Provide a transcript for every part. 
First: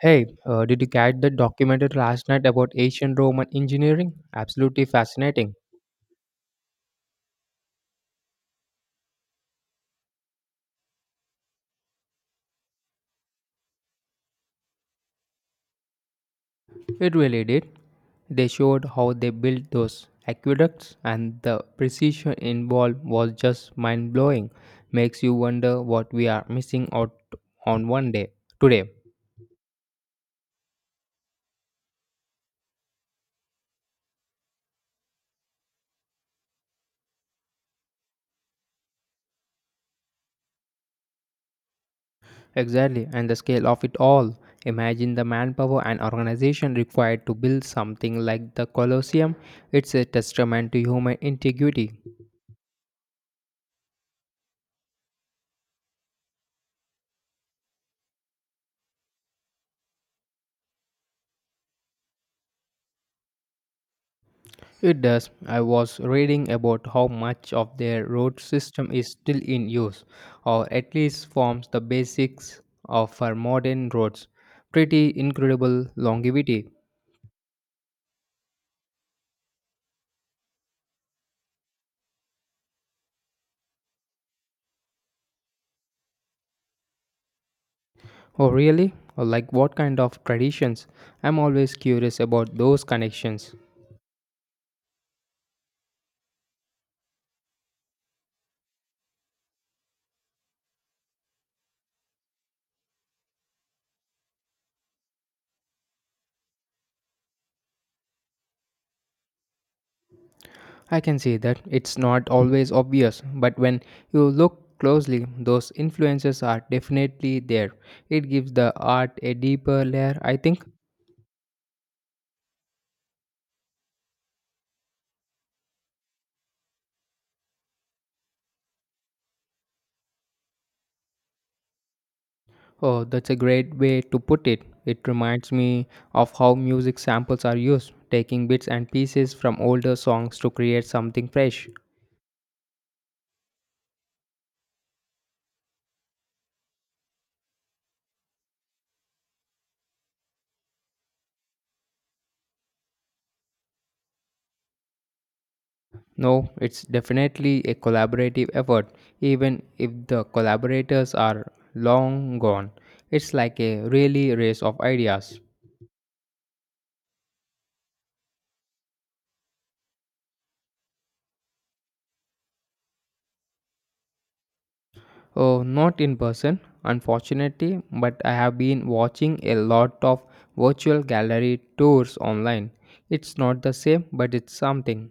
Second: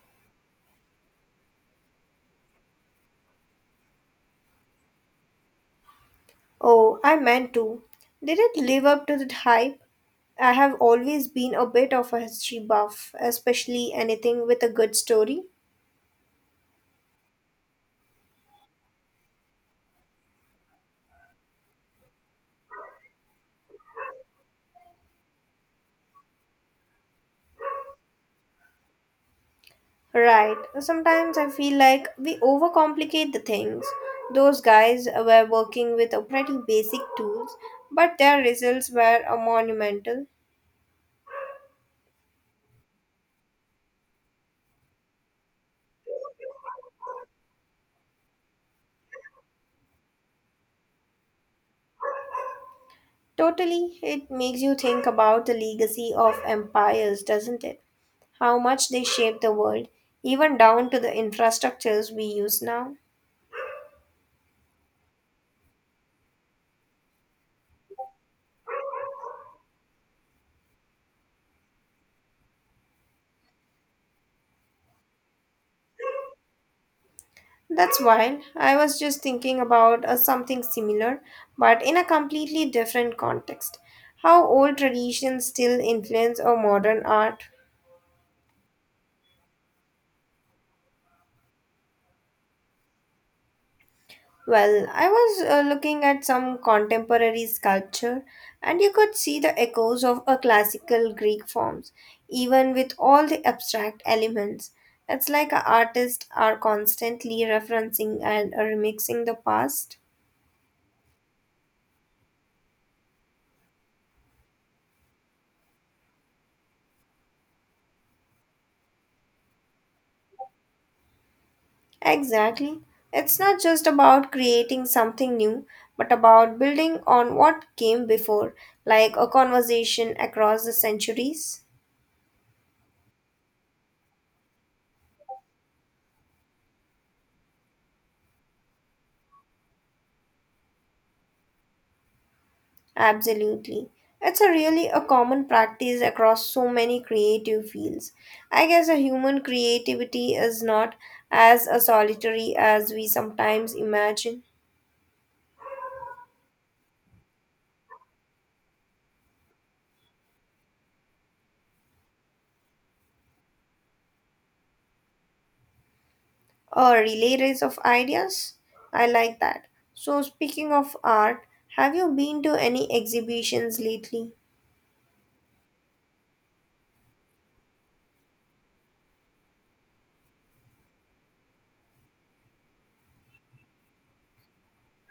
Hey, did you catch that documentary last night about ancient Roman engineering? Absolutely fascinating. Oh, I meant to. Did it live up to the hype? I have always been a bit of a history buff, especially anything with a good story. It really did. They showed how they built those aqueducts, and the precision involved was just mind blowing. Makes you wonder what we are missing out on one day today. Right. Sometimes I feel like we overcomplicate the things. Those guys were working with a pretty basic tools, but their results were a monumental. Exactly, and the scale of it all. Imagine the manpower and organization required to build something like the Colosseum. It's a testament to human integrity. Totally, it makes you think about the legacy of empires, doesn't it? How much they shaped the world, even down to the infrastructures we use now. It does. I was reading about how much of their road system is still in use, or at least forms the basics of our modern roads. Pretty incredible longevity. That's wild. I was just thinking about something similar, but in a completely different context. How old traditions still influence our modern art? Oh, really? Or like what kind of traditions? I'm always curious about those connections. Well, I was looking at some contemporary sculpture, and you could see the echoes of a classical Greek forms, even with all the abstract elements. It's like our artists are constantly referencing and remixing the past. I can see that it's not always obvious, but when you look closely, those influences are definitely there. It gives the art a deeper layer, I think. Exactly. It's not just about creating something new, but about building on what came before, like a conversation across the centuries. Oh, that's a great way to put it. It reminds me of how music samples are used, taking bits and pieces from older songs to create something fresh. Absolutely. It's a really a common practice across so many creative fields. I guess a human creativity is not as a solitary as we sometimes imagine. No, it's definitely a collaborative effort, even if the collaborators are long gone. It's like a really race of ideas. A relay race of ideas. I like that. So speaking of art, have you been to any exhibitions lately? Oh, not in person, unfortunately, but I have been watching a lot of virtual gallery tours online. It's not the same, but it's something.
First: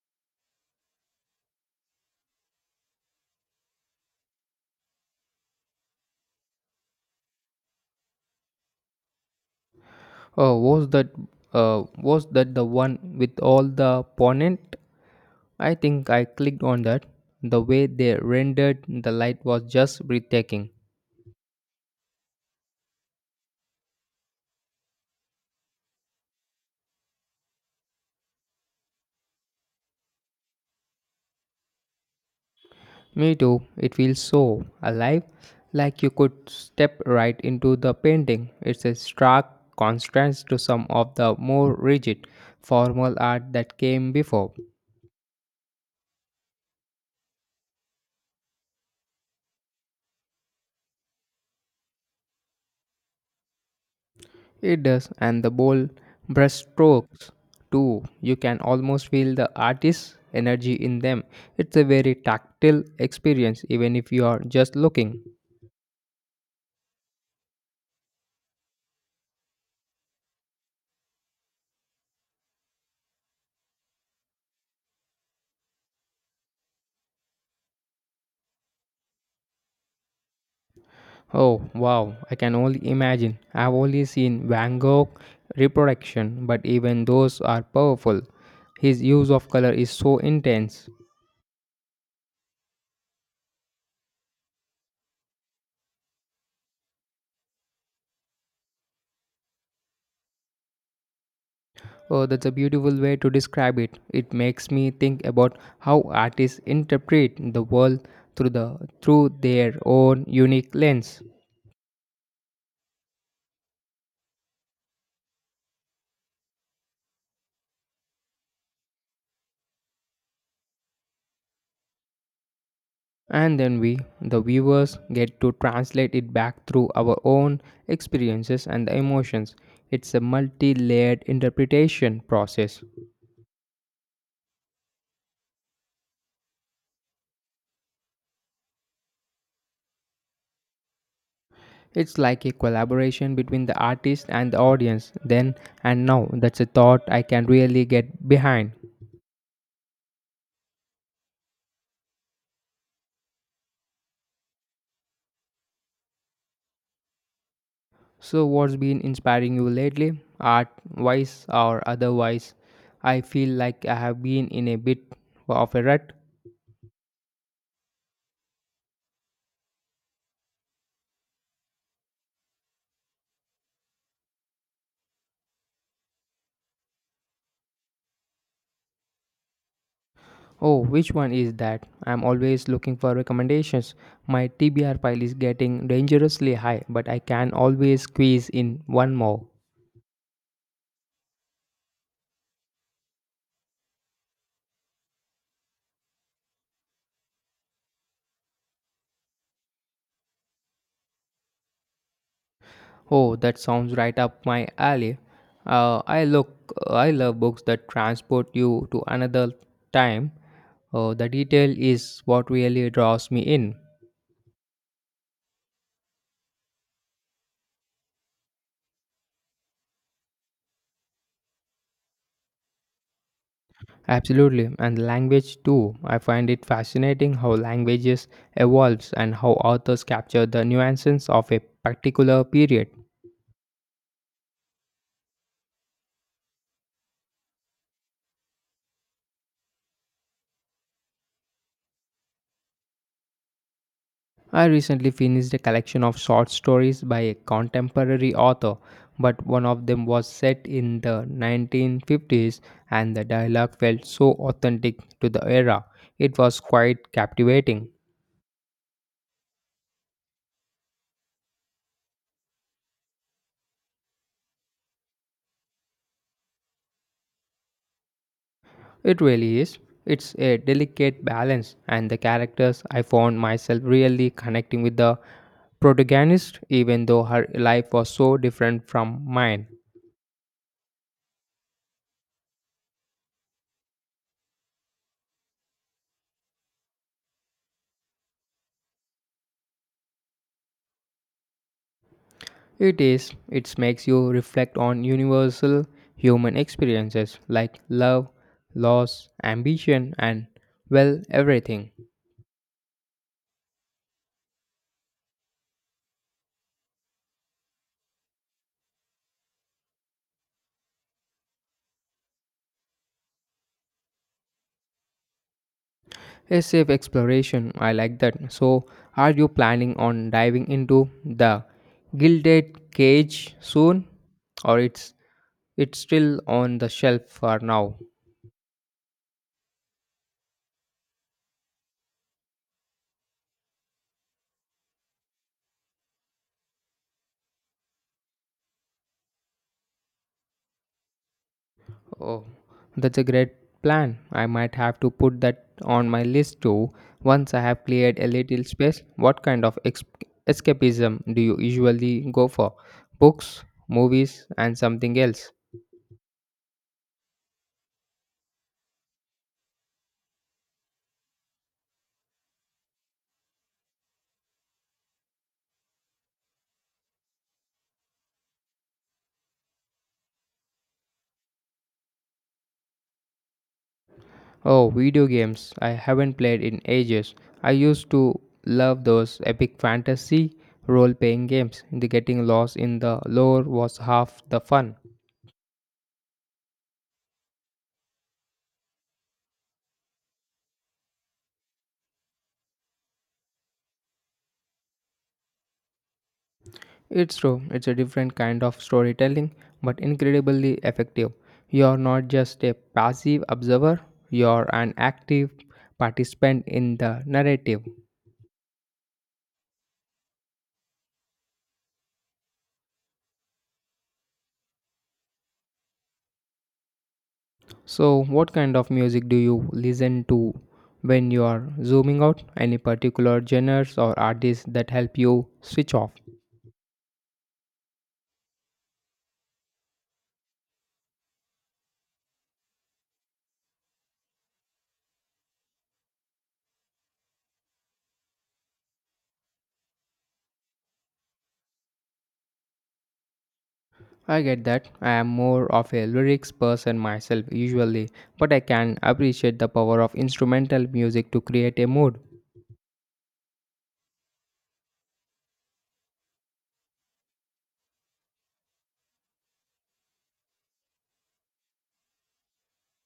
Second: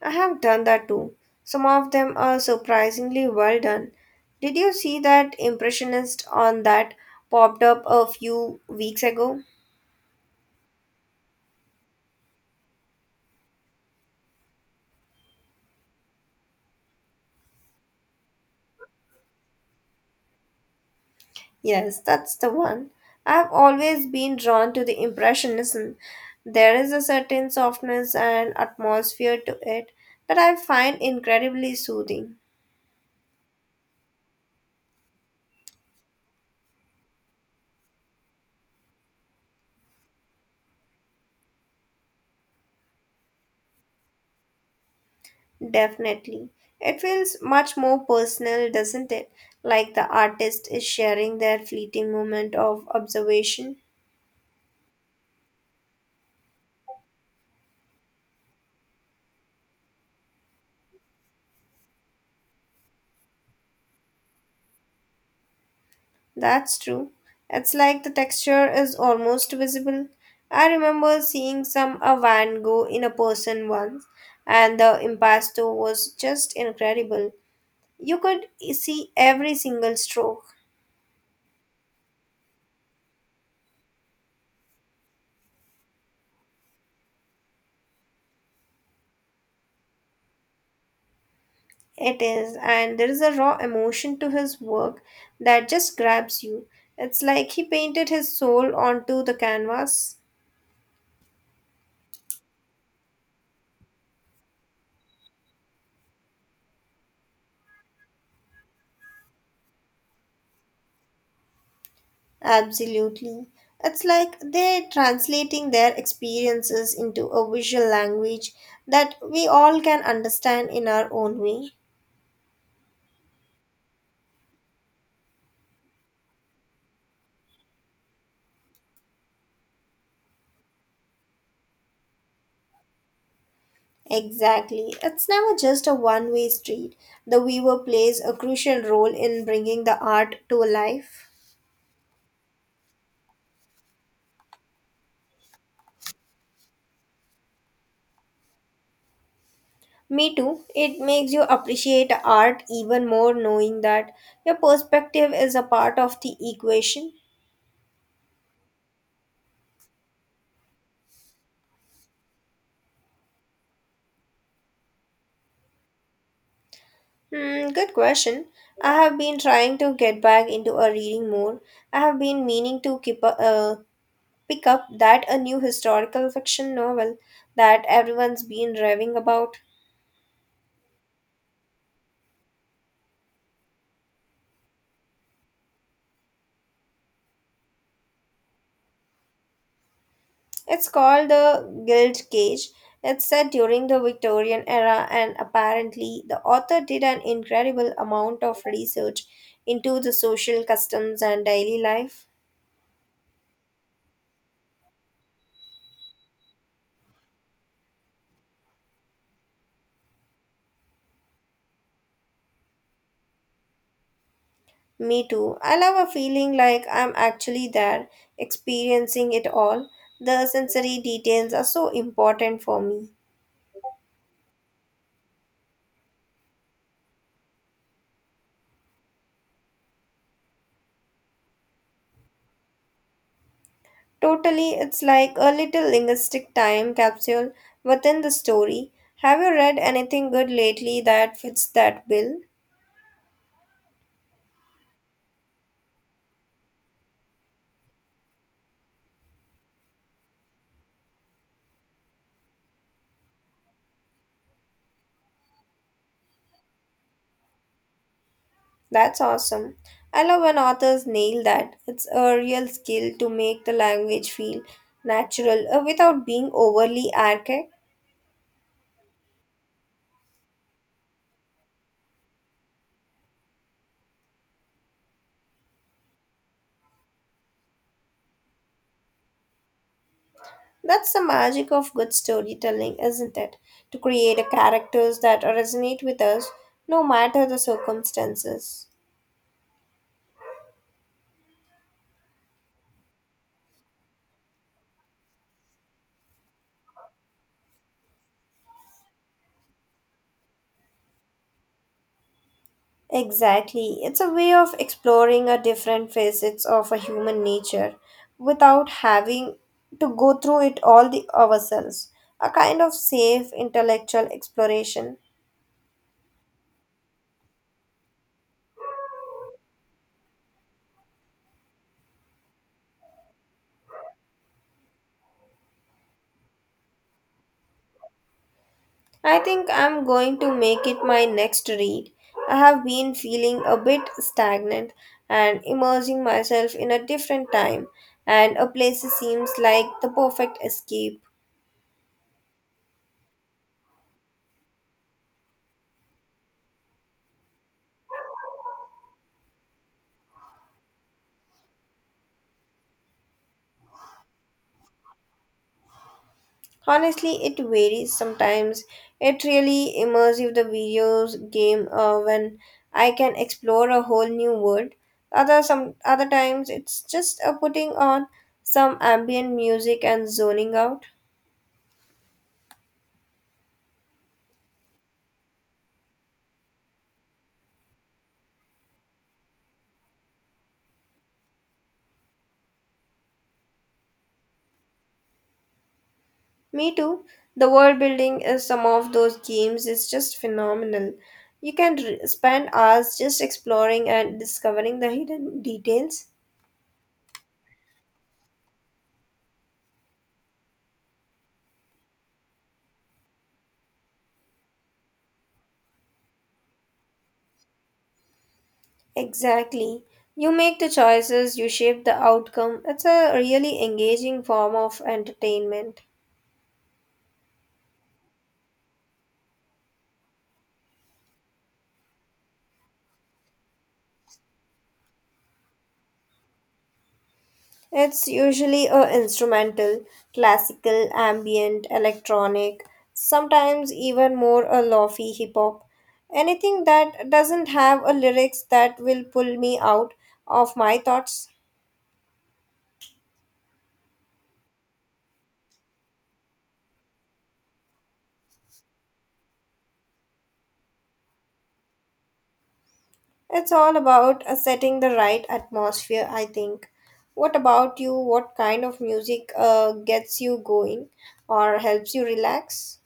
I have done that too. Some of them are surprisingly well done. Did you see that impressionist on that popped up a few weeks ago? Oh, was that the one with all the ponent? I think I clicked on that. The way they rendered the light was just breathtaking. Yes, that's the one. I've always been drawn to the impressionism. There is a certain softness and atmosphere to it that I find incredibly soothing. Me too. It feels so alive, like you could step right into the painting. It's a stark contrast to some of the more rigid, formal art that came before. Definitely. It feels much more personal, doesn't it? Like the artist is sharing their fleeting moment of observation. It does, and the bold brushstrokes too. You can almost feel the artist's energy in them. It's a very tactile experience, even if you are just looking. That's true. It's like the texture is almost visible. I remember seeing some a Van Gogh in a person once, and the impasto was just incredible. You could see every single stroke. Oh wow, I can only imagine. I've only seen Van Gogh reproduction, but even those are powerful. His use of color is so intense. It is, and there is a raw emotion to his work that just grabs you. It's like he painted his soul onto the canvas. Oh, that's a beautiful way to describe it. It makes me think about how artists interpret the world through the through their own unique lens. Absolutely. It's like they're translating their experiences into a visual language that we all can understand in our own way. And then we, the viewers, get to translate it back through our own experiences and the emotions. It's a multi-layered interpretation process. Exactly. It's never just a one way street. The viewer plays a crucial role in bringing the art to life. It's like a collaboration between the artist and the audience, then and now. That's a thought I can really get behind. Me too. It makes you appreciate art even more knowing that your perspective is a part of the equation. So, what's been inspiring you lately, art wise or otherwise? I feel like I have been in a bit of a rut. Hmm, good question. I have been trying to get back into a reading more. I have been meaning to pick up that a new historical fiction novel that everyone's been raving about. Oh, which one is that? I'm always looking for recommendations. My TBR pile is getting dangerously high, but I can always squeeze in one more. It's called The Guild Cage. It's set during the Victorian era, and apparently, the author did an incredible amount of research into the social customs and daily life. Oh, that sounds right up my alley. Uh, I look, I love books that transport you to another time. The detail is what really draws me in. Me too. I love a feeling like I'm actually there, experiencing it all. The sensory details are so important for me. Absolutely, and language too. I find it fascinating how languages evolves and how authors capture the nuances of a particular period. Totally, it's like a little linguistic time capsule within the story. Have you read anything good lately that fits that bill? I recently finished a collection of short stories by a contemporary author, but one of them was set in the 1950s and the dialogue felt so authentic to the era. It was quite captivating. That's awesome. I love when authors nail that. It's a real skill to make the language feel natural without being overly archaic. It really is. It's a delicate balance, and the characters I found myself really connecting with the protagonist, even though her life was so different from mine. That's the magic of good storytelling, isn't it? To create a characters that resonate with us no matter the circumstances. It is. It makes you reflect on universal human experiences like love, loss, ambition, and well, everything. Exactly. It's a way of exploring a different facets of a human nature without having to go through it all the ourselves. A kind of safe intellectual exploration. A safe exploration. I like that. So, are you planning on diving into the gilded cage soon, or it's still on the shelf for now. I think I'm going to make it my next read. I have been feeling a bit stagnant and immersing myself in a different time, and a place seems like the perfect escape. Oh, that's a great plan. I might have to put that on my list too. Once I have cleared a little space, what kind of escapism do you usually go for? Books, movies, and something else? Honestly, it varies sometimes. It really immersive the videos game when I can explore a whole new world. Other some other times it's just a putting on some ambient music and zoning out. Oh, video games. I haven't played in ages. I used to love those epic fantasy role playing games. The getting lost in the lore was half the fun. Me too. The world building in some of those games is just phenomenal. You can spend hours just exploring and discovering the hidden details. It's true, it's a different kind of storytelling, but incredibly effective. You're not just a passive observer, you're an active participant in the narrative. Exactly. You make the choices, you shape the outcome. It's a really engaging form of entertainment. So, what kind of music do you listen to when you're zooming out? Any particular genres or artists that help you switch off? It's usually a instrumental, classical, ambient, electronic, sometimes even more a lofi hip hop. Anything that doesn't have a lyrics that will pull me out of my thoughts. I get that. I am more of a lyrics person myself usually, but I can appreciate the power of instrumental music to create a mood. It's all about setting the right atmosphere, I think. What about you? What kind of music gets you going or helps you relax?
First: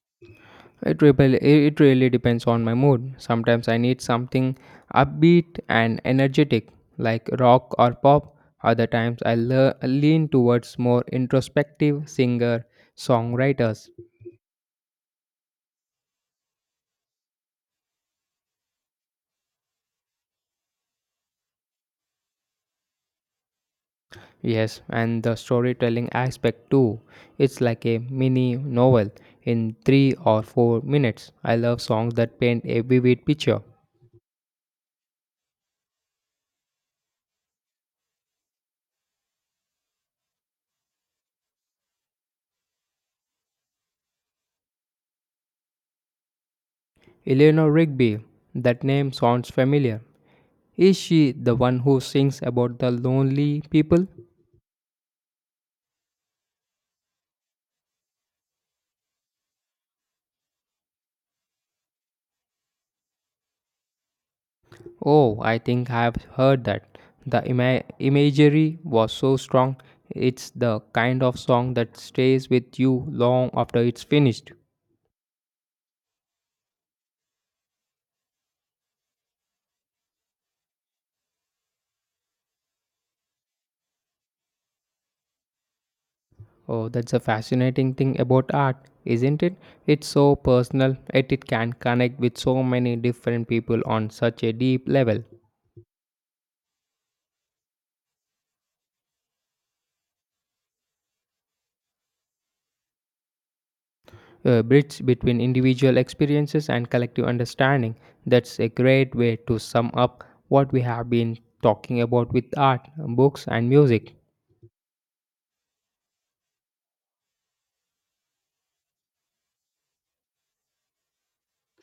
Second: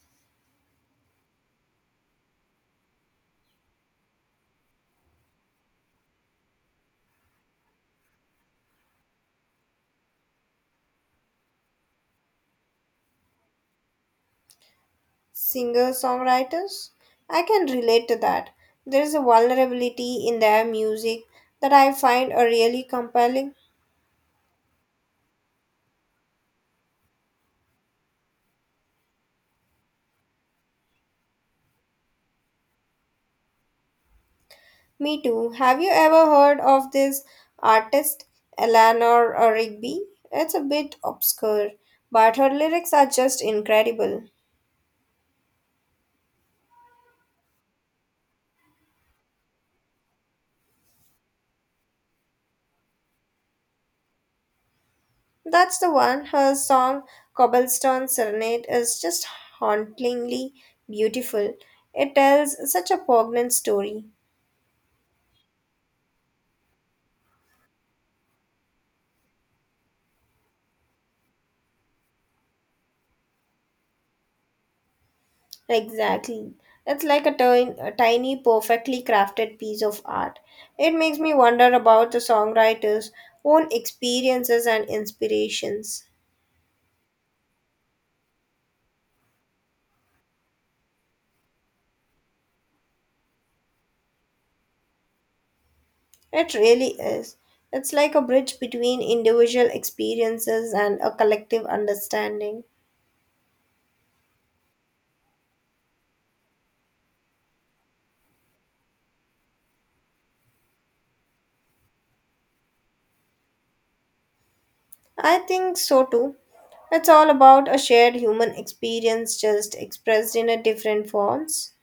It really depends on my mood. Sometimes I need something upbeat and energetic, like rock or pop. Other times I lean towards more introspective singer songwriters. Singer songwriters? I can relate to that. There is a vulnerability in their music that I find are really compelling. Yes, and the storytelling aspect too. It's like a mini novel in 3 or 4 minutes. I love songs that paint a vivid picture. Me too. Have you ever heard of this artist, Eleanor Rigby? It's a bit obscure, but her lyrics are just incredible. Eleanor Rigby, that name sounds familiar. Is she the one who sings about the lonely people? That's the one. Her song Cobblestone Serenade is just hauntingly beautiful. It tells such a poignant story. Oh, I think I've heard that. The imagery was so strong. It's the kind of song that stays with you long after it's finished. Exactly. It's like a tiny, perfectly crafted piece of art. It makes me wonder about the songwriter's own experiences and inspirations. Oh, that's a fascinating thing about art, isn't it? It's so personal, yet it can connect with so many different people on such a deep level. It really is. It's like a bridge between individual experiences and a collective understanding. A bridge between individual experiences and collective understanding. That's a great way to sum up what we have been talking about with art, books, and music. I think so too. It's all about a shared human experience just expressed in a different forms.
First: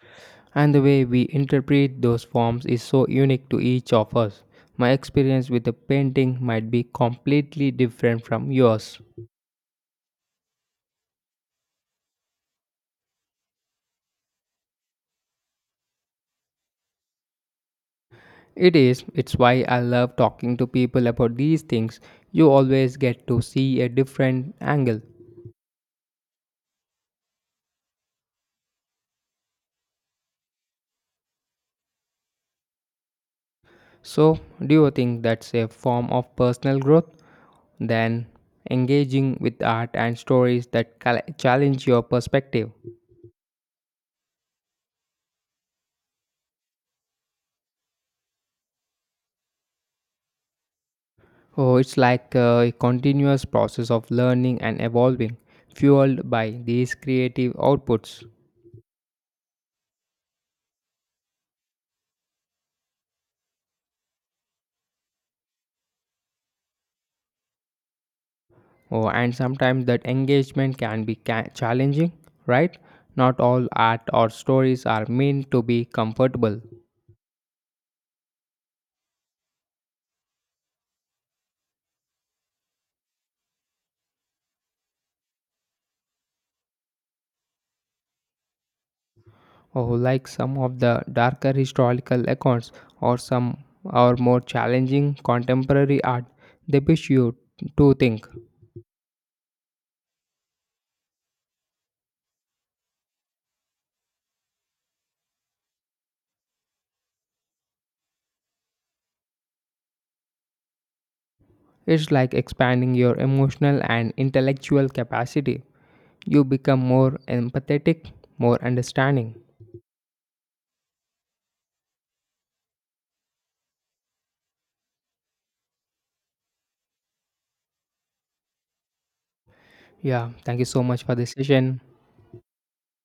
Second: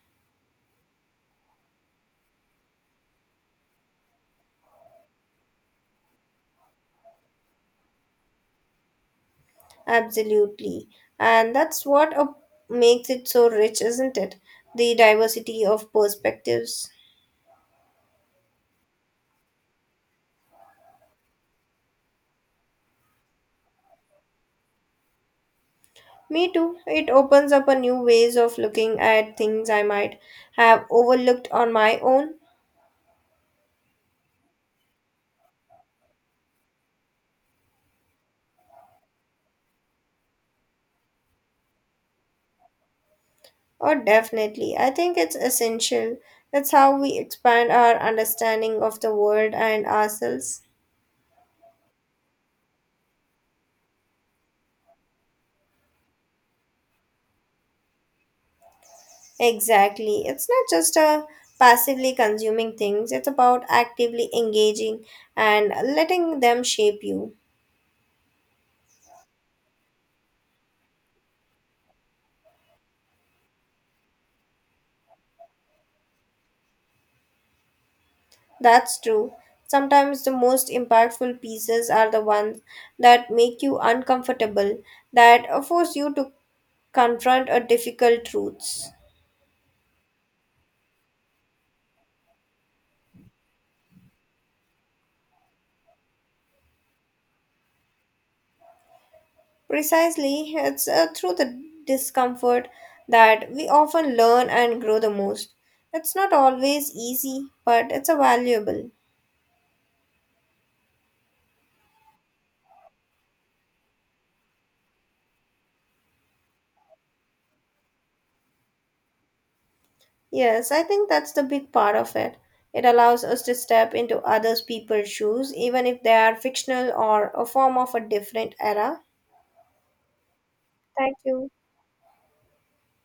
And the way we interpret those forms is so unique to each of us. My experience with a painting might be completely different from yours. Absolutely. And makes it so rich, isn't it? The diversity of perspectives. It is, it's why I love talking to people about these things. You always get to see a different angle. Me too. It opens up a new ways of looking at things I might have overlooked on my own. So, do you think that's a form of personal growth? Then, engaging with art and stories that challenge your perspective. Oh, definitely. I think it's essential. That's how we expand our understanding of the world and ourselves. Oh, it's like a continuous process of learning and evolving, fueled by these creative outputs. Exactly. It's not just a passively consuming things, it's about actively engaging and letting them shape you. Oh, and sometimes that engagement can be challenging, right? Not all art or stories are meant to be comfortable. That's true. Sometimes the most impactful pieces are the ones that make you uncomfortable, that force you to confront a difficult truths. Oh, like some of the darker historical accounts or some or more challenging contemporary art, they push you to think. Precisely, it's through the discomfort that we often learn and grow the most. It's not always easy, but it's a valuable. It's like expanding your emotional and intellectual capacity. You become more empathetic, more understanding. Yes, I think that's the big part of it. It allows us to step into others people's shoes, even if they are fictional or a form of a different era. Yeah, thank you so much for Thank this you. session.